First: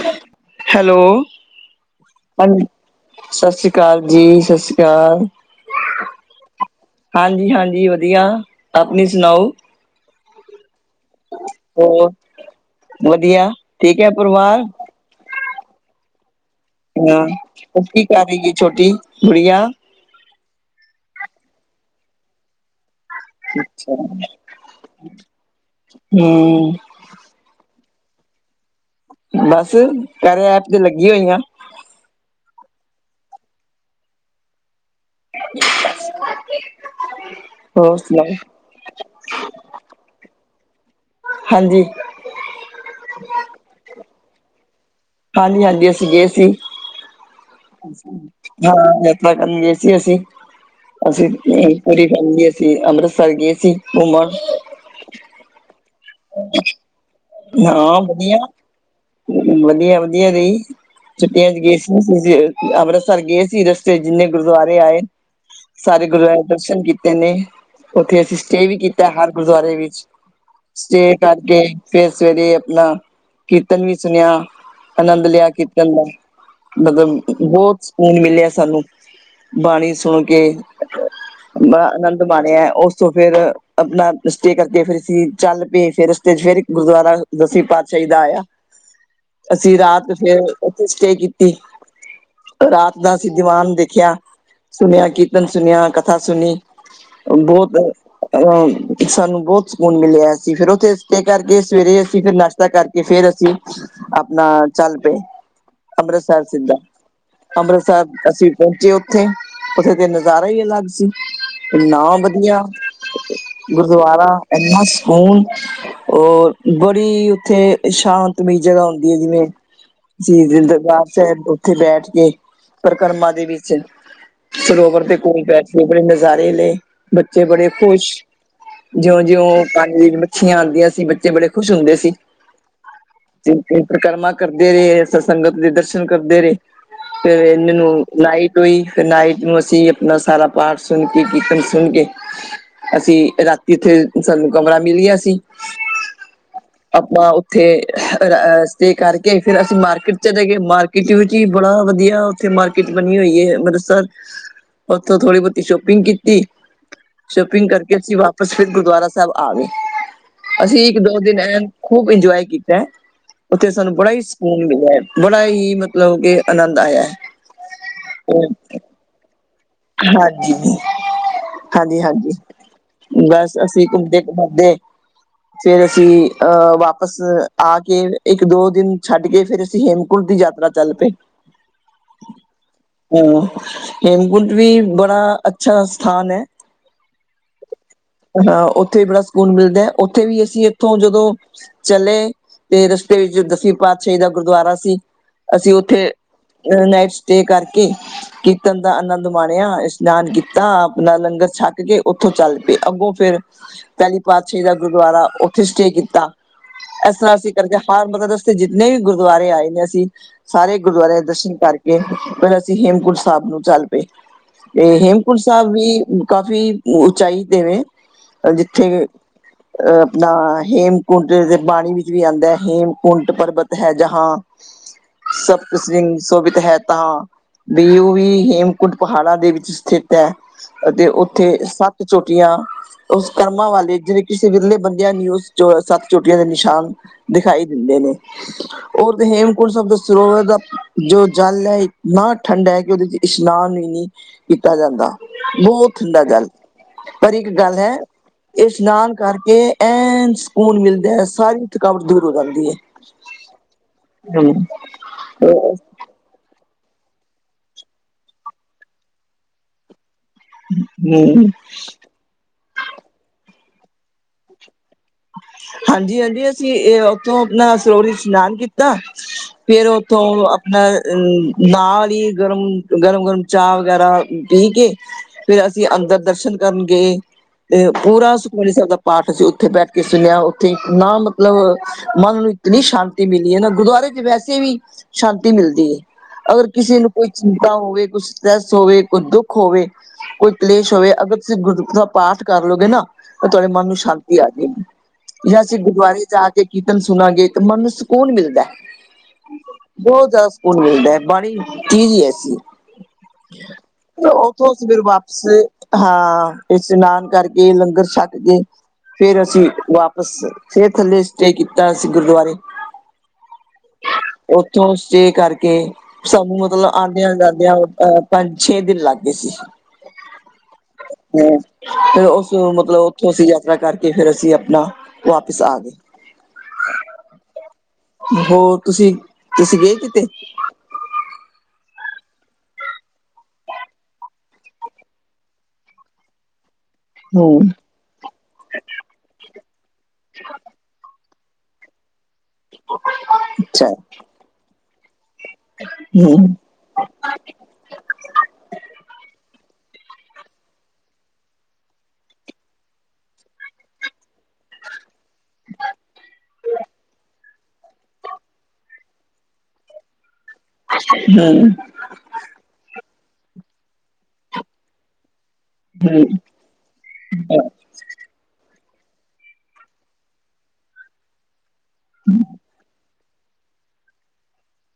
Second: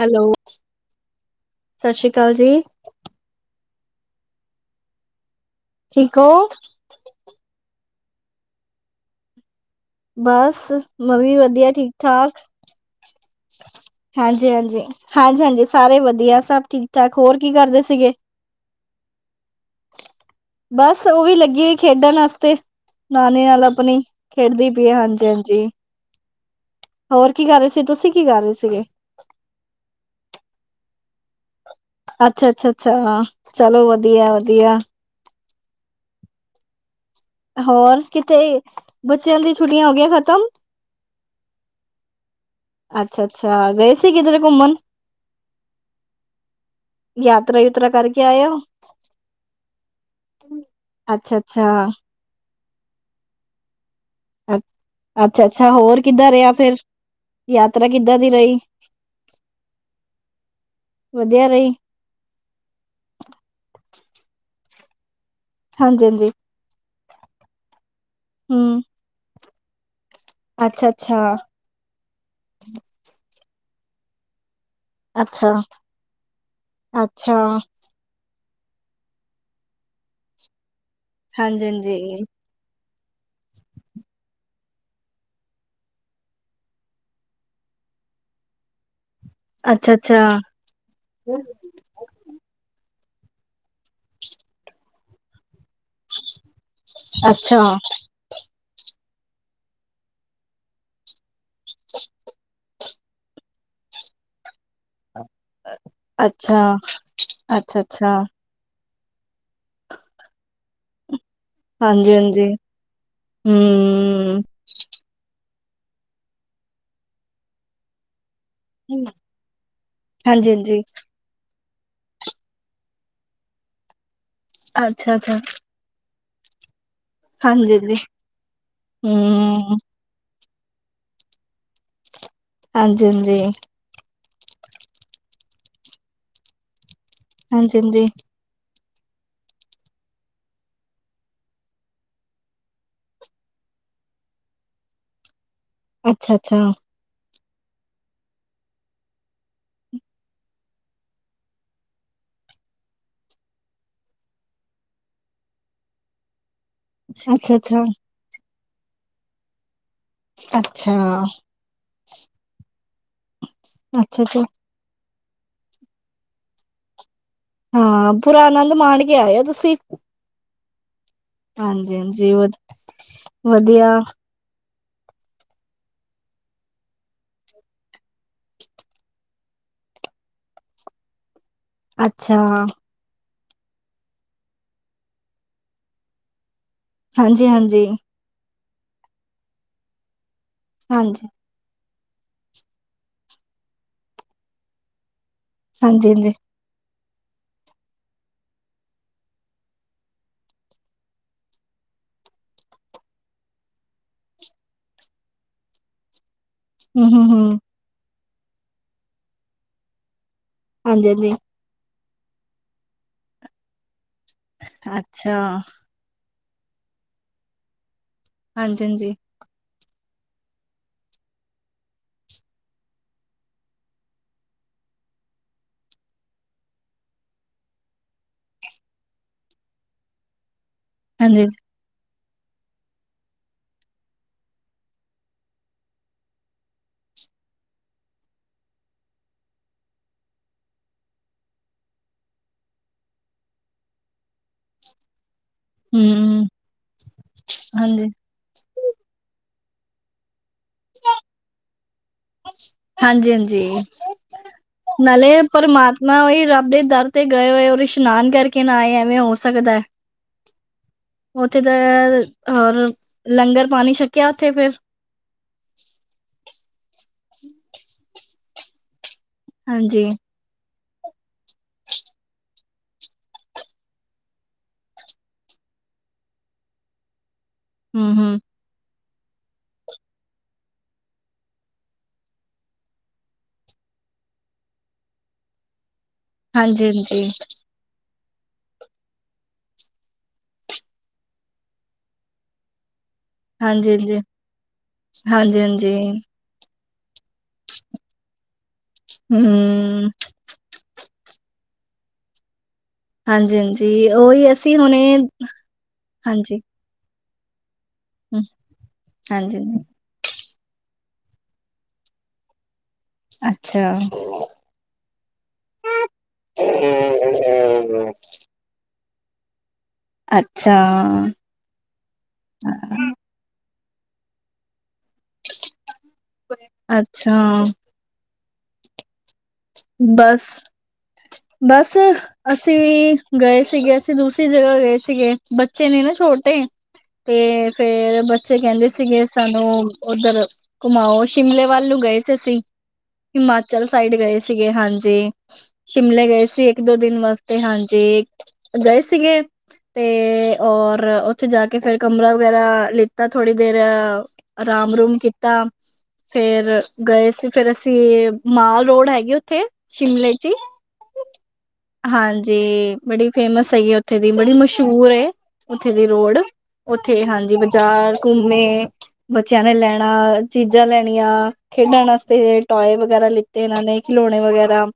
Hello hello ਸਸ਼੍ਰੀ ਅਕਾਲ ਜੀ ਸਸ਼੍ਰੀ ਅਕਾਲ ਜੀ ਸਸ਼੍ਰੀ ਅਕਾਲ ਠੀਕ ਹੋ ਹਾਂਜੀ ਹਾਂਜੀ ਵਧੀਆ ਆਪਣੀ ਸੁਣਾਓ ਬਸ ਮੈਂ ਵੀ ਵਧੀਆ ਠੀਕ ਹੋਰ ਠਾਕ ਵਧੀਆ ਠੀਕ ਹੈ ਹਾਂਜੀ ਪਰਿਵਾਰ ਹਾਂਜੀ ਹਾਂਜੀ ਹਾਂਜੀ ਸਾਰੇ ਵਧੀਆ ਸਭ ਠੀਕ ਹਾਂ ਉਹ ਕੀ ਕਰ ਰਹੀ ਛੋਟੀ ਬੁੜੀਆਂ ਬਸ ਓਈ ਲੱਗੀ ਏ ਖੇਡਣ ਵਾਸਤੇ। ਨਾਨੀ ਨਾਲ ਅਪਣੀ, ਖੇਡਦੀ ਪਈ ਹਾਂਜੀ-ਹਾਂਜੀ। ਹਮ ਹੋਰ ਕੀ ਕਰ ਰੇ ਸੀ ਤੁਸੀਂ ਕੀ ਕਰ ਰੇ ਸੀਗੇ? ਬਸ ਘਰੇ ਐਪ ਤੇ ਲੱਗੀ ਹੋਈ ਆਂ। ਅੱਛਾ ਛਾ-ਛਾ-ਛਾ ਚਲੋ ਵਦੀਆ-ਵਦੀਆ। [inaudible] ਹੋਰ ਸੁਣਾਓ ਕੀਥੇ ਬੱਚੇਆਂ ਦੀ ਛੁੱਟੀਆਂ ਹੋ ਗੀਆਂ ਖਤਮ? ਹਾਂਜੀ ਅੱਛਾ ਛਾ-ਛਾ ਗਏ ਸੀ ਕੀਧਰੇ ਘੁੰਮਣ? ਹਾਂਜੀ-ਹਾਂਜੀ ਅਸੀਂ ਗਏ ਸੀ ਯਾ ਹਾਂ ਯਾਤਰਾ ਕਰਨ ਗਏ ਸੀ ਅਸੀਂ ਅਸੀਂ ਅੱਛਾ-ਅੱਛਾ, ਆ ਰੀ ਹਾਂਜੀ ਅਸੀ ਅਮਰੀਸਰ ਗਏ ਸੀ, ਘੋਮ ਅੱ ਅੱਛਾ ਛਾ ਹੋਰ ਕੀਦਾਂ ਰੇਆ ਫੇਰ? ਹਾਂ ਵਦੀਆ, ਵਦੀਆ-ਵਦੀਆ ਦੀ ਵਧੀਆ ਛੁੱਟੀਆਂ ਚ ਰਹੀ? ਗਏ ਸੀ [unintelligible] ਵਦੀਆ ਅਮਰੀਸਰ ਗਏ ਸੀ ਰਸਤੇ ਜੀਨੇ ਗੁਰਦੁਆਰੇ ਆਏ, ਸਾਰੇ ਹਾਂਜੀ-ਹਾਂਜੀ, ਗੁਰਦੁਆਰੇ ਦਰਸ਼ਨ ਕੀਤੇ ਨੇ ਓਥੇ ਅਸੀਂ ਸਟੇ ਵੀ ਹੂੰ, ਕੀਤਾ ਹਰ ਗੁਰਦੁਆਰੇ ਵੇਚ ਸਟੇ ਅੱਛਾ-ਅੱਛਾ, ਕਰਕੇ ਫੇਰ ਸਵੇਰੇ ਅਪਣਾ, ਕੀਰਤਨ ਵੀ ਸੁਣੇਆ ਆਨੰਦ ਲੇਆ ਅੱਛਾ, ਕੀਰਤਨ ਦਾ, ਮਤਬ ਅੱਛਾ, ਸਕੂਨ ਮੀਲੇਆ ਸਾਨੂੰ ਬਾਣੀ ਸੁਣ ਕੇ ਬਾ ਆਨੰਦ ਹਾਂਜੀ-ਹਾਂਜੀ, ਮਾਣੇਆ ਓਸ ਸੋ ਫੇਰ ਆਪਣਾ ਸਟੇ ਕਰਕੇ ਫੇਰ ਅਸੀ ਚੱਲ ਪੇ ਫੇਰ ਰਸਤੇ ਚ ਫੇਰ ਏਕ ਗੁਰਦੁਆਰਾ ਦਸਵੀਂ ਪਾਤਸ਼ਾਹੀ ਦਾ ਆਏਆ, ਅਸੀਂ ਰਾਤ ਅੱਛਾ-ਅੱਛਾ, ਫੇਰ ਓਥੇ ਸਟੇ ਕੀਤੀ ਰਾਤ ਦਾ ਅਸੀਂ ਦੀਵਾਨ ਦੇਖੇਆ, ਸੁਣੇਆ ਕੀਰਤਨ ਸੁਣੇਆ ਕ ਥਾ ਸੁਣੀ ਅੱਛਾ, ਬੋਤ ਅਆ ਸਾਨੂੰ ਬੌਤ ਸਕੂਨ ਮੀਲੇਆ ਸੀ ਫੇਰ ਓਥੇ ਸਟੇ ਕਰਕੇ ਸਵੇਰੇ ਅਸੀਂ ਫੇਰ ਨਾਛ ਤਾ ਕਰਕੇ ਫੇਰ ਅਸੀਂ, ਆਪਣਾ ਚੱਲ ਪੇ, ਅੰਮਰੀਸਰ ਅੱਛਾ, ਸੀਦਾ। ਅੰਮਰੀਸਰ ਅੱਛਾ-ਅੱਛਾ, ਅਸੀਂ ਪੌਂਚੇ ਓਥੇ, ਓਥੇ ਤੇ ਨਜ਼ਾਰਾ ਈ ਅਲੱਗ ਸੀ ਨਾ ਹਾਂਜੀ-ਹਾਂਜੀ, ਵਦੀਆ ਗੁਰਦੁਆਰਾ ਹੂੰ, ਐਨਾ ਸਕੂਨ ਓ ਬੜੀ ਓਥੇ ਸ਼ਾਂਤ ਮੀ ਜਗ੍ਹਾ ਹੁੰਦੀ ਐ ਜੀਵੇ [unintelligible] ਹਾਂਜੀ-ਹਾਂਜੀ, ਦਰਬਾਰ ਸੈਬ ਓਥੇ ਬੈਠ ਕੇ, ਪਰਕਰਮਾ ਦੇ ਵੀਚ ਸਰੋਵਰ ਦੇ ਅੱਛਾ-ਅੱਛਾ, ਕੋਲ ਬੈਠ ਬੜੇ ਨਜ਼ਾਰੇ ਲਏ ਬੱਚੇ ਬੜੇ ਹਾਂਜੀ-ਹਾਂਜੀ, ਖੁਸ਼, ਜੇਉਂ-ਜੇਉਂ ਹੂੰ, ਪਾ ਮਛੀਆਂ ਆਦੀਆਂ ਸੀ ਬੱਚੇ ਬੜੇ ਖੁਸ਼ ਹੁੰਦੇ ਸੀ। ਆਜੀ-ਆਜੀ। ਪਰਕਰਮਾ ਕਰਦੇ ਰਏ ਫੇਰ ਸੰਗਤ ਦੇ ਦਰਸ਼ਨ ਕਰਦੇ ਰਏ, ਫੇਰ ਏ ਮੇਨੂੰ ਹਾਂਜੀ-ਹਾਂਜੀ, ਨਾਈ ਕ ਵੀ ਨਾਈਟ ਨੂੰ ਅਸੀਂ ਆਪਣਾ ਸਾਰਾ ਪਾਠ ਸੁਣ ਕੇ ਕੀਰਤਨ ਸੁਣ ਕੇ ਅਸੀਂ ਰਾਤੀ ਏਥੇ ਸਾਨੂੰ ਕਮਰਾ ਮੀਲ ਗੇਆ ਸੀ ਆ ਛਾ-ਛਾ। ਆਪਾਂ ਓਥੇ ਆ ਸਟੇ ਕਰਕੇ ਫੇਰ ਅਸੀਂ ਮਾਰਕੀਟ ਚਲੇ ਗੇ ਮਾਰਕੀਟ ਵੀ ਕੀ ਬੜਾ ਵਧੀਆ ਓਥੇ ਮਾਰਕੀਟ ਬਣੀ ਹੋਈ ਐ ਅੰਮਰੀਸਰ ਓਥੋਂ ਥੋੜੀ ਬੌਤੀ ਸੌ਼ਪੀਂਗ ਕੀਤੀ ਸੌ਼ਪੀਂਗ ਅੱਛਾ-ਅੱਛਾ, ਕਰਕੇ ਅਸੀਂ ਵਾਪਸ ਫੇਰ ਗੁਰਦੁਆਰਾ ਸੈਬ ਆ ਗੇ ਅਸੀਂ ਅੱਛਾ, ਏਕ-ਦੋ ਦੇਨ ਐਨ ਖੂਬ ਈਂਜੋਏ ਕੀਤਾ ਐ, ਓਥੇ ਸਾਨੂੰ ਬੜਾ ਈ ਅੱਛਾ-ਅੱਛਾ, ਸਕੂਨ ਮੀਲੇਆ ਏ ਬੜਾ ਈ ਮਾ ਲਵ ਕੇਕਿ ਆਨੰਦ ਆਏ ਐ। ਹਾਂ, ਪੁਰਾ ਆਨੰਦ ਮਾਣ ਕੇ ਆਏ ਹੋ। ਤੁਸੀਂ ਹਾਂਜੀ ਜੀ, ਹਾਂਜੀ, ਹਾਂਜੀ। ਹਾਂਜੀ-ਹਾਂਜੀ, ਵਧ ਬਸ, ਅਸੀਂ ਵਧੀਆ, ਕੁਸਦੇ ਕੁਮਦੇ ਫਰ ਅਸੀਂ ਅਹ ਵਾਪਿਸ ਆ ਕੇ ਇੱਕ-ਦੋ ਦਿਨ ਛੱਡ ਕੇ ਫੇਰ ਅਸੀਂ ਹੇਮਕੁੰਟ ਦੀ ਯਾਤ ਰਾ ਚੱਲ ਪਏ। ਅੱਛਾ। ਹੂੰ‌--ਹੇਮਕੁੰਟ ਵੀ ਬੜਾ ਅੱਛਾ ਸਥਾਨ ਹੈ। ਹਾਂਜੀ, ਹਾਂਜੀ। ਹਾਂ, ਉੱਥੇ ਵੀ ਬੜਾ ਸਕੂਨ ਮਿਲਦਾ ਐ। ਉੱਥੇ ਵੀ ਅਸੀਂ ਇੱਥੋਂ ਹਾਂਜੀ, ਜਦੋਂ- ਚਲੇ ਤੇ ਰਸਤੇ ਵਿੱਚ ਦਸਵੀਂ ਪਾਤਸ਼ਾਹੀ ਦਾ ਗੁਰਦੁਆਰਾ ਸੀ। ਅਸੀਂ ਉੱਥੇ ਹਾਂਜੀ-ਹਾਂਜੀ, ਅਅ ਨਾਈਟ ਸਟੇ ਕਰਕੇ ਕੀਰਤਨ ਦਾ ਆਨੰਦ ਨਿਮਾਣਿਆ, ਇਸ਼ਨਾਨ ਕੀਤਾ, ਆਪਣਾ ਲੰਗਰ ਛੱਕ ਕੇ ਉੱਥੋਂ ਚੱਲ ਪਏ। ਅੱਗੋਂ ਫਿਰ ਪਹਿਲੀ ਪਾਤਸ਼ਾਹੀ ਦਾ ਗੁਰਦੁਆਰਾ ਉੱਥੇ ਸਟੇ ਕੀਤਾ। ਇਸ ਤਰ੍ਹਾਂ ਅਸੀਂ ਹੂੰ-ਹੂੰ-ਹੂੰ, ਕਰਦੇ ਹਰ ਮਤਲਬ ਰਸਤੇ ਜਿੰਨੇ ਵੀ ਗੁਰਦੁਆਰੇ ਆਏ ਨੇ ਅਸੀਂ ਸਾਰੇ ਗੁਰਦੁਆਰਿਆਂ ਦੇ ਹਾਂਜੀ-ਹਾਂਜੀ, ਦਰਸ਼ਨ ਕਰਕੇ ਫ਼ਿਰ ਅਸੀਂ ਹੇਮਕੁੰਟ ਸਾਹਿਬ ਨੂੰ ਚੱਲ ਪਏ। ਤੇ ਅੱਛਾ। ਹੇਮਕੁੰਟ ਸਾਹਿਬ ਵੀ ਕਾਫੀ ਉਚਾਈ ਤੇ ਵੇ ਜਿੱਥੇ [inaudible] [unintelligible] ਹਾਂਜੀ-ਹਾਂਜੀ, ਅ ਆਪਣਾ ਹੇਮਕੁੰਟ ਦੇ ਬਾਣੀ ਵਿੱਚ ਵੀ ਆਉਂਦਾ ਹੈ। ਹੇਮਕੁੰਟ ਪਰਬਤ ਹੈ ਜਹਾਂ ਸਤ ਸਿੰਘ ਸੋਭਿਤ ਹੈ ਤਾਂ ਬੀੂ ਵੀ ਹੇਮ ਕੁਟ ਪਹਾੜਾ ਦੇ ਵਿੱਚ ਸਥਿਤ ਹੈ ਅਤੇ ਹਾਂਜੀ, ਹਾਂਜੀ, ਉੱਥੇ ਸੱਤ ਚੋਟੀਆਂ ਉਸ ਕਰਮਾਂ ਵਾਲੇ ਜਿਵੇਂ- ਕਿਸੇ ਵਿਰਲੇ ਬੰਦਿਆਂ ਨੂੰ ਉਸ ਸੱਤ ਚੋਟੀਆਂ ਦੇ ਨਿਸ਼ਾਨ ਦਿਖਾਈ ਦਿੰਦੇ ਨੇ। ਓਰ ਤੁਸੀਂਂ ਹੇਮਕੁੰਟ ਸਾਬ ਦੇ ਸਰੋਵਰ ਦਾ ਜੋ ਜਲ ਹੈ, ਇੰਨਾ ਠੰਡਾ ਹੈ ਕਿ ਉਹਦੇ ਚ ਇ‌‌ਸ਼ ਨਾਨ ਵੀ ਨਹੀਂ ਕੀਤਾ ਜਾਂਦਾ। ਬਹੁਤ ਠੰਡਾ ਹੂੰ, ਜਲ ਪਰ ਇੱਕ ਗੱਲ ਹੈ ਹਾਂਜੀ। ਇਸ਼ਨਾਨ ਕਰਕੇ ਐਂਜ ਕੁਨ ਮਿਲਦੇ ਹੈ। ਸਾਰੀ ਥਕਾਵਟ ਦੂਰ ਹੋ ਜਾਂਦੀ ਹੈ। ਹਾਂਜੀ-ਹਾਂਜੀ, ਹੂੰ, ਹੋਰ ਮੈਂ ਉਹੀ ਰੱਬ ਦੇ ਦਰ ਤੇ ਗਏ ਹੋਏ ਹੋ। ਇਸ਼ਨਾਨ ਕਰਕੇ ਨਾ ਆਏ ਐਵੇਂ ਹੋ ਸਕਦਾ। [unintelligible] ਉੱਥੇ ਤਾਂ ਹੋਰ ਲੰਗਰ ਪਾਣੀ ਛੱਕਿਆ ਉੱਥੇ ਫੇਿਰ ਹਾਂਜੀ, ਹਾਂਜੀ। ਅਸੀਂ ਇਹ ਉੱਥੋਂ ਆਪਣਾ ਸਰੋਵਰ ਇਸ਼ਨਾਨ ਕੀ ਤਾ ਫਿਰ ਹਾਂਜੀ, ਓਥੋਂ ਅ ਨਾਲ ਹੀ ਗਰਮ, ਗਰਮ-ਗਰਮ ਚਾਹ ਵਗੈਰਾ ਪੀ ਕੇ ਫਿਰ ਅਸੀਂ ਅੰਦਰ ਦਰਸ਼ਨ ਕਰਨ ਗਏ ਤੇ ਪੂਰਾ ਹੂੰ-ਹੂੰ, ਸੁਖਮਨੀ ਸਾਹਿਬ ਦਾ ਪਾਠ ਅਸੀਂ ਉੱਥੇ ਬੈਠੇ ਕੇ ਸੁਣਿਆ ਉੱਥੇ, ਇਨਾ ਮਤਲਬ ਮਨ ਨੂੰ ਇਤਨੀ ਸ਼ਾਂਤੀ ਮਿਲੀ ਹੈ ਨਾ ਗੁਰਦੁਆਰੇ ਚ ਵੈਸੇ ਵੀ ਸ਼ਾਂਤੀ ਮਿਲਦੀ ਹੈ ਅਗਰ ਕਿਸੇ ਨੂੰ ਹਾਂਜੀ-ਹਾਂਜੀ, ਕੋਈ ਹੋਵੇ ਕੁਛ ਸਟ੍ਰੈੱਸ ਹੋਵੇ ਕੁ ਦੁੱਖ ਹੋਵੇ ਕੋਈ ਕਲੇਸ਼ ਹੋਵੇ ਅਗਰ ਤੁਸੀਂ ਗੁਰ ਦਾ ਪਾਠ ਕਰ ਲੋਗੇ ਨਾ ਤਾਂ ਤੁਹਾਡੇ ਮਨ ਨੂੰ ਹਾਂਜੀ-ਹਾਂਜੀ। ਸ਼ਾਂਤੀ ਆਜੇਗੀ। ਜਾਂ ਅਸੀਂ ਹਾਂਜੀ-ਹਾਂਜੀ, ਗੁਰਦੁਆਰੇ ਜਾ ਕੇ ਕੀਰਤਨ ਸੁਣਾਂਗੇ ਤਾਂ ਮਨ ਨੂੰ ਸਕੂਨ ਮਿਲਦਾ ਹੂੰ, ਬਹੁਤ ਜ਼ਿਆਦਾ ਸਕੂਨ ਮਿਲਦਾ ਹੈ। ਬਾਣੀ ਚੀਜ਼ ਹੀ ਐਸੀ। ਹਾਂਜੀ-ਹਾਂਜੀ, ਉਹੀ ਉੱਥੋਂ ਅਸੀਂ ਹੁਣੇ ਸਵੇਰ ਵਾਪਸ ਹਾਂ ਹਾਂਜੀ, ਇਸ਼ਨਾਨ ਕਰਕੇ ਲੰਗਰ ਛੱਕ ਹੂੰ, ਕੇ ਫੇਰ ਹਾਂਜੀ, ਅਸੀਂ ਹਾਂਜੀ, ਵਾਪਸ ਫੇਰ ਥੱਲੇ ਸਟੇ ਕੀਤਾ ਅਸੀਂ ਗੁਰਦੁਆਰੇ। ਅੱਛਾ। ੳਥੋਂ ਸਟੇ ਕਰਕੇ ਸਾਨੂੰ ਮਤਲਬ ਆਂਦੀਆਂ ਜਾਂਦਿਆਂ ਪੰਜ, ਛੇ ਦਿਨ ਲੱਗ ਗਏ। ਅੱਛਾ, ਹਾਂ, ਫੇਰ ੳਸ ਮਤਲਬ ਅਸੀ ਯਾਤਰਾ ਕਰਕੇ ਫੇਰ ਅਸੀ ਆਪਣਾ ਵਾਪਿਸ ਆ ਗਏ। ਅੱਛਾ। ਹੋਰ ਤੁਸੀ ਬਸ ਬਸ ਅਸੀ ਗਏ ਸੀਗੇ ਅਸੀ ਦੂਸਰੀ ਜਗ੍ਹਾ ਗਏ ਸੀਗੇ, ਬੱਚੇ ਨੇ ਨਾ ਛੋਟੇ। ਤੇ ਹਮ ਫੇਰ ਬ ਬੱਚੇ ਕਹੰਦੇ ਸੀਗੇ ਸਾਨੂੰ ੳਧਰ ਘੁਮਾਓ, ਸ਼ਿਮਲੇ ਵੱਲ ਨੂੰ ਗਏ ਸੀ। ਹਿਮਾਚਲ ਅੱਛਾ ਸਾਈਡ ਗਏ ਸੀਗੇ ਹਾਂਜੀ, ਸ਼ਿਮਲੇ ਗਏ ਹਮ ਸੀ ਇੱਕ, ਦੋ ਦਿਨ ਵਾਸਤੇ ਹਾਂਜੀ ਗਏ ਸੀਗੇ ਤੇ ਔਰ ੳਥੇ ਜਾ ਕੇ ਫੇਰ ਕਮਰਾ ਵਗੈਰਾ ਲਿੱਤਾ, ਥੋੜੀ ਦੇਰ ਆਰਾਮ ਰੂਮ ਕੀਤਾ ਫੇਰ ਗਏ ਸੀ ਫੇਰ ਅਸੀ ਮਾਲ ਰੋਡ ਹੈਗੀ ੳਥੇ ਸ਼ਿਮਲੇ ਚ ਈ [unintelligible] ਹਾਂਜੀ ਬੜੀ ਫੇਮਸ ਹੈਗੀ ੳਥੇ ਦੀ, ਬੜੀ ਮਸ਼ਹੂਰ ਏ ਉੱਥੇ ਦੀ ਰੋਡ ੳਥੇ ਹਾਂਜੀ ਬਾਜ਼ਾਰ ਘੁੰਮੇ, ਬੱਚਿਆਂ ਨੇ ਲੈਨਾ ਚੀਜ਼ਾਂ ਲੈਨੀਆਂ ਖੇਡਨ ਵਾਸਤੇ ਟਾਯੇ ਵਗੈਰਾ ਲਿੱਤੇ ਏਨਾਂ ਨੇ ਖਿਲੌਨੇ ਵਗੈਰਾ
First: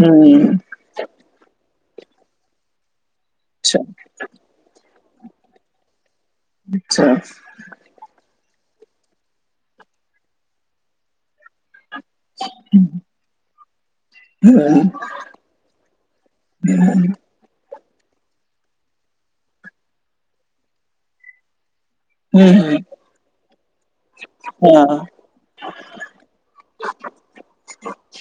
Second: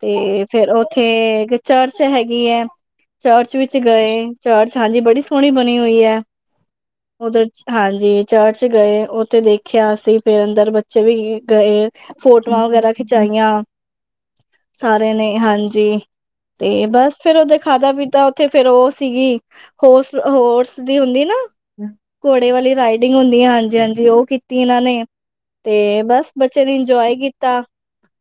ਤੇ ਫੇਰ ੳਥੇ ਇਕ ਚਰਚ ਹੈਗੀ ਐ, ਚਰਚ ਵਿਚ ਅੱਛਾ ਗਏ। ਚ੍ਚ ਹਾਂਜੀ ਬੜੀ ਸੋਹਨੀ ਬਨੀ ਹੋਈ ਐ, ਅੱਛਾ ੳਧਰ ਹਾਂਜੀ ਚ੍ਰਚ ਗਏ ੳਥੇ ਦੇਖਿਆ ਅਸੀ ਫੇਰ ਅੰਦਰ ਬੱਚੇ ਵੀ ਗਏ। ਫੋਟੋਆਂ ਵਗੈਰਾ ਖਿਚਾਈਆਂ ਸਾਰੇ ਨੇ ਹਾਂਜੀ ਤੇ ਬਸ ਫੇਰ ਓਦੇ ਖਾਦਾ ਪੀਤਾ ੳਥੇ ਫੇਰ ੳਹ ਸੀਗੀ ਹੋਸਟ ਹੋਰਸ ਦੀ ਹੁੰਦੀ ਏ ਨਾ ਘੋੜੇ ਵਾਲੀ ਹੂੰ ਰਾਈਡਿੰਗ ਹੁੰਦੀ ਹੈ ਹਾਂਜੀ ਹਾਂਜੀ ੳਹ ਕੀਤੀ ਏਨਾਂ ਹਾਂ ਨੇ। ਤੇ ਬਸ ਬੱਚੇਆਂ ਨੇ ਇੰਜੋਏ ਕੀਤਾ।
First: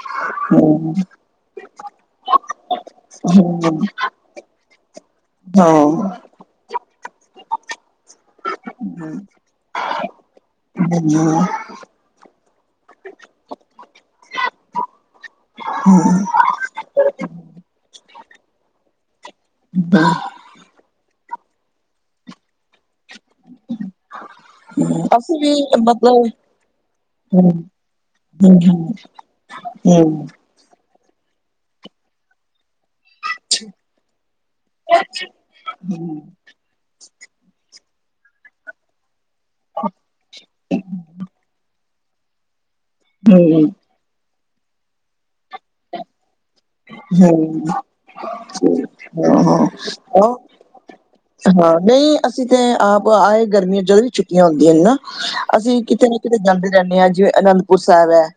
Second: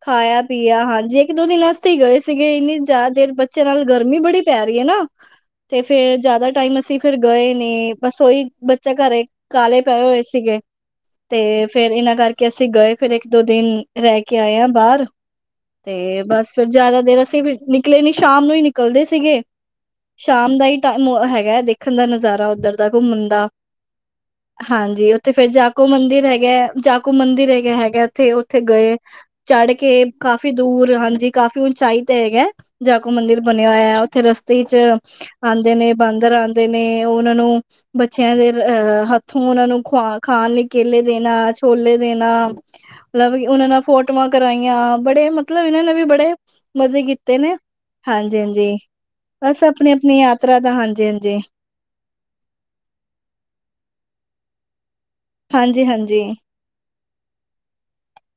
ਖਾਇਆ ਪੀਆ ਹੂੰ ਹਾਂਜੀ ਇੱਕ, ਦੋ ਦਿਨ ਆਸਤੇ ਹੀ ਗਏ ਸੀਗੇ ਏਨੀ ਜ਼ਿਆਦਾ ਦੇਰ ਬੱਚਿਆਂ ਨਾਲ ਗਰਮੀ ਬੜੀ ਪੈ ਰਹੀ ਐ ਨਾ। ਤੇ ਹਾਂ ਫੇਰ ਜ਼ਿਆਦਾ ਟਾਇਮ ਅਸੀ ਫਿਰ ਗਏ ਨੇ ਬਸ ਉਹੀ ਬੱਚਾ ਘਰੇ ਕਾਲੇ ਪਏ ਹੋਏ ਸੀਗੇ ਤੇ ਫੇਰ ਏਨਾਂ ਕਰਕੇ ਅਸੀ ਗਏ ਫੇਰ ਇੱਕ, ਦੋ ਦਿਨ ਰਹ ਕੇ ਆਏ ਆਂ ਬਾਹਰ ਤੇ ਬਸ ਫੇਰ ਜ਼ਿਆਦਾ ਦੇਰ ਅਸੀ ਨਿਕਲੇ ਨੀ ਸ਼ਾਮ ਨੂੰ ਈ ਨਿਕਲਦੇ ਸੀਗੇ ਬਾ ਸ਼ਾਮ ਦਾ ਹੀ ਟੈਮ ਹੈਗਾ, ਦੇਖਣ ਦਾ ਨਜ਼ਾਰਾ ੳਧਰ ਦਾ ਘੁੰਮਣ ਦਾ। ਹਾਂਜੀ ੳਥੇ ਅਸੀਂ ਫੇਰ ਵੀ ਜਾਕੋ ਮਤਲਬ ਮੰਦਿਰ ਹੂੰ ਹੈਗਾ, ਜਾਕੋ ਮੰਦਿਰ ਹੈਗਾ, ਹੈਗਾ ੳਥੇ, ਹੂੰ ੳਥੇ ਗਏ। ਚੜ ਕੇ ਹੂੰ ਕਾਫ਼ੀ ਦੂਰ ਹਾਂਜੀ, ਕਾਫ਼ੀ ਉਂਚਾਈ ਤੇ ਹੈਗਾ ਜਾਕੋੋ ਮੰਦਿਰ ਬਨੇਆ ਹੋਇਆ, ੳਥੇ ਰਸਤੇ ਚ ਆਂਦੇ ਨੇ ਬਾਂਦਰ ਆਂਦ ਦੇ ਨੇ, ੳਨਾ ਨੂੰ ਬੱਚਿਆਂ ਦੇ ਅਰ ਰ ਹੱਥ ਥੋਂ ੳਨਾ ਨੂੰ ਖੁਆ ਖਾਣ ਲਈ ਕੇਲੇ ਦੇਨਾ, ਛੋਲੇ ਦੇਨਾ ਲ਼ੈ ਵੀ ੳਨਾਂ ਹੂੰ ਨਾਲ ਫੋਟੋਆਂ ਕਰਾਈਆਂ, ਬੜੇ ਮਤਲਬ ਏਨਾਂ ਨੇ ਵੀ ਬੜੇ ਮਜ਼ੇ ਕੀਤੇ ਨੇ। ਹੂੰ ਹਾਂ ਹਾਂਜੀ ਹਾਂਜੀ, ਬਸ ਅਪਣੀ- ਅਪਣੀ ਹਾਂ ਯਾਤਰਾ ਦਾ ਹਾਂਜੀ ਹਾਂਜੀ ਅਸੀ ਤੇ ਆਪ ਆਏ ਗਰਮੀਆਂ ਚ ਜਦੋਂ ਵੀ ਛੁੱਟੀਆਂ ਹੁੰਦੀਆਂ ਨੇ ਨਾ ਅਸੀ ਹਾਂਜੀ ਹਾਂਜੀ ਕਿਤੇ ਨਾ ਹਾਂਜੀ ਕਿਤੇ ਜਾਂਦੇ ਰਹਨੇ ਆ, ਜਿਵੇਂ ਅਨੰਦਪੁਰ ਸਾਹਿਬ ਹੈ।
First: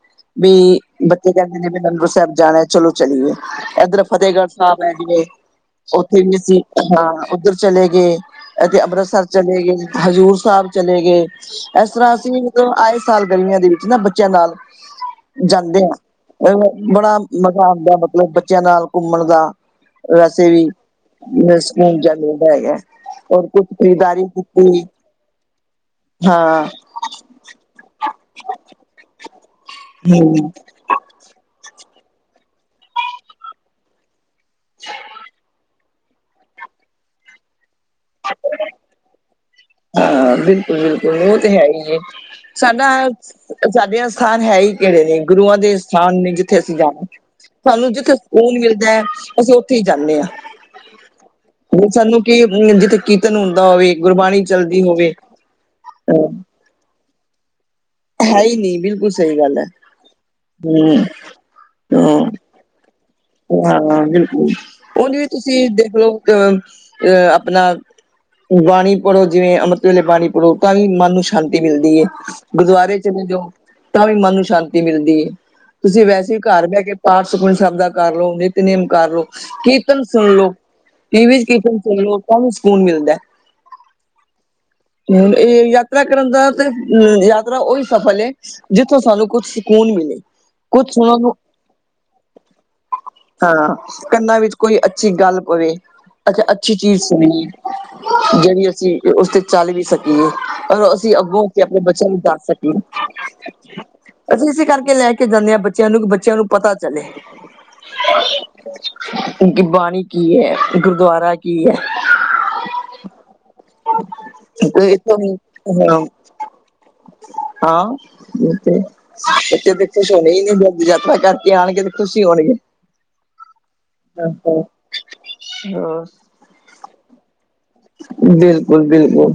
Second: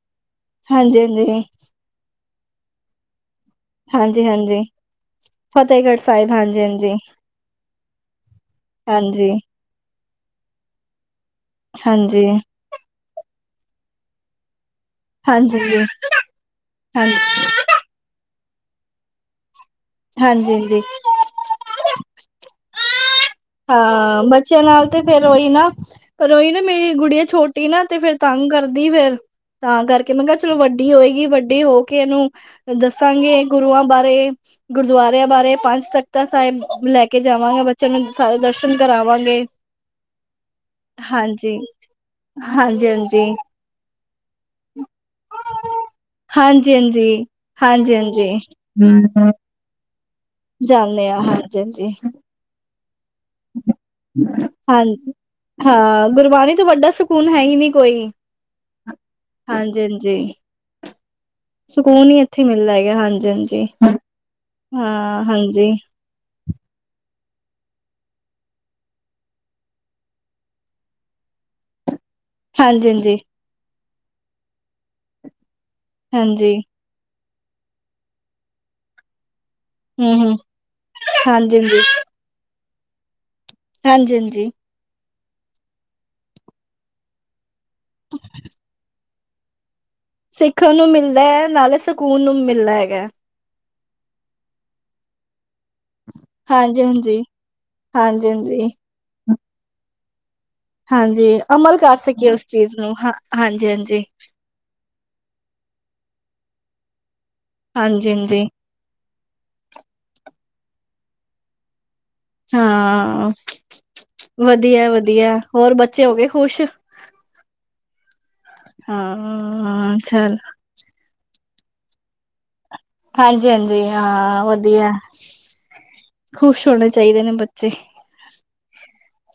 ਵੀ ਹਾਂਜੀ ਹਾਂਜੀ ਬੱਚੇ ਕਹੰਦੇ ਨੇ ਵੀ ਅਨੰਦਪੁਰ ਸਾਹੇਬ ਜਾਨਾ, ਚਲੋ ਚਲੀਏ। ਇੱਧਰ ਹਾਂਜੀ ਫਤਿਹਗੜ੍ਹ ਹਾਂਜੀ ਸਾਹਿਬ ਐਂਜ ਏ। ਫਤਿਹਗੜ੍ਹ ਉੱਥੇ ਸਾਹਿਬ ਵੀ ਅਸੀਂ ਹਾਂਜੀ ਹਾਂਜੀ ਹਾਂ ਉੱਧਰ ਚਲੇ ਗਏ ਅਤੇ ਅੰਮ੍ਰਿਤਸਰ ਹਾਂਜੀ ਚਲੇ ਗਏ। ਹਜ਼ੂਰ ਸਾਹਿਬ ਚਲੇ ਗਏ ਇਸ ਤਰ੍ਹਾਂ ਹਾਂਜੀ ਅਸੀਂ ਤੋ ਆਏ ਸਾਲ ਗਰਮੀਆਂ ਦੇ ਵਿੱਚ ਨਾ ਬੱਚਿਆਂ ਨਾਲ ਹਾਂਜੀ ਜੀ ਜਾਂਦੇ ਆ ਬੜਾ ਮਤਬ ਹਾਂਜੀ ਦਾ ਮਤਲਬ ਬੱਚਿਆਂ ਨਾਲ ਘੁੰਮਣ ਦਾ ਵੈਸੇ ਹਾਂਜੀ ਵੀ ਜੀ ਸਕੂਨ ਜਾ ਮਿਲਦਾ ਹੈਗਾ ਔਰ ਕੁਛ ਹਾਂ ਖਰੀਦਦਾਰੀ ਬੱਚਿਆਂ ਕੀਤੀ ਨਾਲ ਤੇ ਫਿਰ ਉਹੀ ਨਾ ਪਰ ਉਹੀ ਨਾ ਹਾਂ ਮੇਰੀ ਗੁੜੀਆਂ ਛੋਟੀ ਨਾ ਤੇ ਫਿਰ ਤੰਗ ਕਰਦੀ ਫਿਰ ਤਾਂ ਕਰਕੇ ਮੈਂ ਕਿਆ ਹਮ ਚਲੋ ਵੱ ਵੱਡੀ ਹੋਏਗੀ ਵੱਡੀ ਹੋ ਕੇ ਇਹਨੂੰ ਦੱਸਾਂਗੇ ਗੁਰੂਆਂ ਬਾਰੇ ਗੁਰਦੁਆਰਿਆਂ ਬਾਰੇ ਪੰਜ ਤਖ਼ਤਾਂ ਸਾਹਿਬ ਲੈ ਕੇ ਜਾਵਾਂਗੇ ਬੱਚਿਆਂ ਨੂੰ ਸਾਰੇ ਦਰਸ਼ਨ ਕਰਾਵਾਂਗੇ। ਹਾਂ ਬਿਲਕੁਲ-ਬਿਲਕੁਲ ਓ ਤੇ ਹਾਂਜੀ, ਹੈ ਈ ਏ ਸਾਡਾ ਹਾਂਜੀ-ਹਾਂਜੀ। ਸਾਡੀਆਂ ਸਥਾਨ ਹੈ ਹੀ ਕੇੜੇ ਨੇ ਗੁਰੂਆਂ ਦੇ ਸਥਾਨ ਨੇ ਜਿੱਥੇ ਅਸੀਂ ਜਾਣਾ ਹਾਂਜੀ-ਹਾਂਜੀ, ਸਾਨੂੰ ਜਿੱਥੇ ਹਾਂਜੀ-ਹਾਂਜੀ। ਸਕੂਨ ਮਿਲਦਾ। ਅਸੀਂ ਉੱਥੇ ਹੀ ਜਾਂਣੇ ਆਂ। ਜਾਂਣੇ ਆਂ ਹਾਂਜੀ-ਹਾਂਜੀ। ਕਿ ਜਿੱਥੇ ਕੀਰਤਨ ਹੁੰਦਾ ਹੋਵੇ ਗੁਰਬਾਣੀ ਚੱਲਦੀ ਹਨ ਹੋਵੇ ਹਾਂ ਗੁਰਬਾਣੀ ਤੋਂ ਵੱਡਾ ਸਕੂਨ ਹੈ ਈ ਨਈ ਕੋਈ ਹੈ ਈ ਨਈ ਬਿਲਕੁਲ ਸਈ ਗੱਲ ਹੈ ਹਾਂਜੀ-ਹਾਂਜੀ। ਹੂੰ। ਸਕੂਨ ਈ ਇੱਥੇ ਮਿਲਦਾ ਹੈਗਾ ਹਾਂਜੀ। ਹਾਂ ਬਿਲਕੁਲ ਉਂਝ ਵੀ ਤੁਸੀਂ ਹਾਂਜੀ, ਦੇਖ ਲਓ ਅ ਆਪਣਾ ਬਾਣੀ ਪੜੋ ਜਿਵੇਂ ਅੰਮ੍ਰਿਤ ਵੇਲੇ ਬਾਣੀ ਪੜੋ ਤਾਂ ਵੀ ਮਨ ਨੂੰ ਸ਼ਾਂਤੀ ਮਿਲਦੀ ਏ। ਗੁਰਦੁਆਰੇ ਹਾਂਜੀ-ਹਾਂਜੀ, ਚਲੇ ਜਾਓ ਤਾਂ ਵੀ ਮਨ ਨੂੰ ਸ਼ਾਂਤੀ ਮਿਲਦੀ ਏ ਤੁਸੀਂ ਵੈਸੇ ਵੀ ਹਾਂਜੀ, ਘਰ ਬਹਿ ਕੇ ਪਾਠ ਸੁਖਮਨੀ ਸਾਹਿਬ ਦਾ ਕਰ ਲੋ ਨਿਤਨੇਮ ਕਰ ਲਓ ਕੀ ਕੀਰਤਨ ਸੁਣ ਹੂੰ-ਹੂੰ, ਲਓ ਟੀਵੀ ਵਿੱਚ ਕੀਰਤਨ ਹਾਂਜੀ-ਹਾਂਜੀ। ਸੁਣ ਲਓ ਤਾਂ ਵੀ ਸਕੂਨ ਮਿਲਦਾ। ਹਾਂਜੀ-ਹਾਂਜੀ। ਹ ਇਹ ਯਾਤਰਾ ਕਰਨ ਦਾ ਤੇ ਯਾ ਤਰਾਂ ਉਈ ਸਫਲ ਏ ਜਿੱਥੇ ਸਾਨੂੰ ਕੁਛ ਸਕੂਨ ਮਿਲੇ ਸਿੱਖਣ ਕੁਝ ਨੂੰ ਸੁਣਨ ਮਿਲਦਾ ਹੈ ਨਾਲੇ ਸਕੂਨ ਨੂੰ ਮਿਲਦਾ ਹੈਗਾ। ਹਾਂ ਕੰਨਾਂ ਵਿੱਚ ਕੋਈ ਅੱਛੀ ਗੱਲ ਪਵੇ। ਅੱਛਾ ਅੱਛੀ ਚੀਜ਼ ਹਾਂਜੀ-ਹਾਂਜੀ, ਸੁਣੀਏ ਹਾਂਜੀ-ਹਾਂਜੀ, ਹਾਂਜੀ ਜੇੜੀ ਅਸੀਂ ਉਸ ਤੇ ਚੱਲ ਵੀ ਸਕੀਏ। ਪਰ ਅਸੀਂ ਹਾਂਜੀ, ਹਾਂਜੀ। ਅੱਗੋਂ ਹੋ ਕੇ ਅਮਲ ਆਪਣੇ ਕਰ ਬੱਚਿਆਂ ਨੂੰ ਸਕੀਏ ਉਸ ਦੱਸ ਚੀਜ਼ ਨੂੰ, ਹਾਂ, ਸਕੀਏ ਹਾਂਜੀ-ਹਾਂਜੀ। ਅਸੀਂ ਇਸੇ ਕਰਕੇ ਲੈ ਕੇ ਜਾਂਦੇ ਆਂ ਬੱਚਿਆਂ ਨੂੰ ਬੱਚਿਆਂ ਨੂੰ ਪਤਾ ਚਲੇ ਹਾਂਜੀ-ਹਾਂਜੀ। ਬਾਣੀ ਕੀ ਐ ਗੁਰਦੁਆਰਾ ਕੀ ਐ। ਹਾਂ ਇਥੋਂ ਵਧੀਆ-ਵਧੀਆ ਹੋਰ ਹਾਂ ਬੱਚੇ ਹੋ ਗਏ ਖੁਸ਼ ਹਾਂ ਓ ਤੇ ਹੈ ਬਚਿਆਂ ਨੇ ਤੇ ਹਾਂ ਖੁਸ਼ ਹੋਣੇ ਚੱਲ ਨੇ। ਯਾਤਰਾ ਕਰਕੇ ਆਣਗੇ ਤੇ ਖੁਸ਼ ਈ ਹੋਣਗੇ। ਹਾਂਜੀ-ਹਾਂਜੀ ਹਾਂ ਵਧੀਆ ਖੁਸ਼ ਹੋਣੇ ਚਾਹੀਦੇ ਨੇ ਬੱਚੇ ਬਿਲਕੁਲ- ਬਿਲਕੁਲ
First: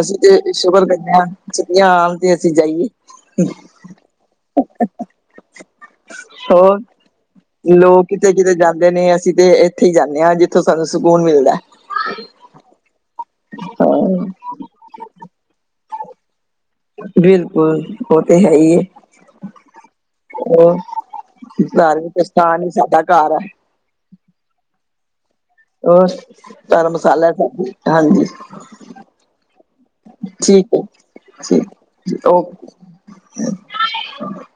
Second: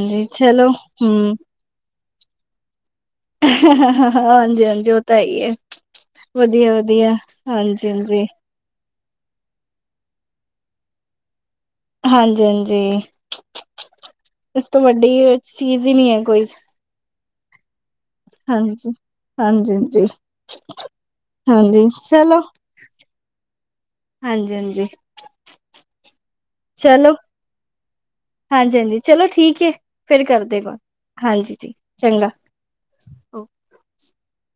ਅਸੀ ਤੇ ਚਲੋ ਸ਼ੁਕਰ ਕਰਨੇ ਆ ਹੂੰ ਜੇ ਆਣ ਤੇ ਅਸੀਂ ਜਾਈਏ। ਹਾਂ ਹਾਂਜੀ-ਹਾਂਜੀ ਓ ਤੇ ਹੈ ਈ ਏ। ਹੋਰ ਲੋਕ ਕਿਤੇ-ਕਿਤੇ ਜਾਂਦੇ ਨੇ ਅਸੀਂ ਤੇ ਉੱਥੇ ਹੀ ਜਾਂਣੇ ਆਂ ਜਿੱਥੋਂ ਸਾਨੂੰ ਸਕੂਨ ਮਿਲਦਾ। ਹਾਂਜੀ-ਹਾਂਜੀ ਹਾਂ ਇਸ ਤੋਂ ਵੱਡੀ ਚੀਜ਼ ਈ ਨੀ ਹੈ ਕੋਈ ਬਿਲਕੁਲ। ਉਹ ਤੇ ਹੈ ਈ ਏ ਹਾਂਜੀ। ਹਾਂਜੀ-ਹਾਂਜੀ, ਹਾਂਜੀ ਉਹ ਹਾਂਜੀ ਧਾਰਮਿਕ ਅਥਾਨ ਸਾਡਾ ਘਰ ਹੈ। ਹਾਂਜੀ, ਹਾਂਜੀ। ਹੋਰ ਧਰਮ ਮਸਾਲਾ ਹਾਂਜੀ ਹਾਂਜੀ, ਹਾਂਜੀ ਚਲੋ ਠੀਕ ਏ--ਫਿਰ ਕਰ ਦੇ ਠੀਕ ਹੈ ਹਾਂਜੀ ਜੀ ਠੀਕ ਚੰਗਾ ਓਕੇ [unintelligible]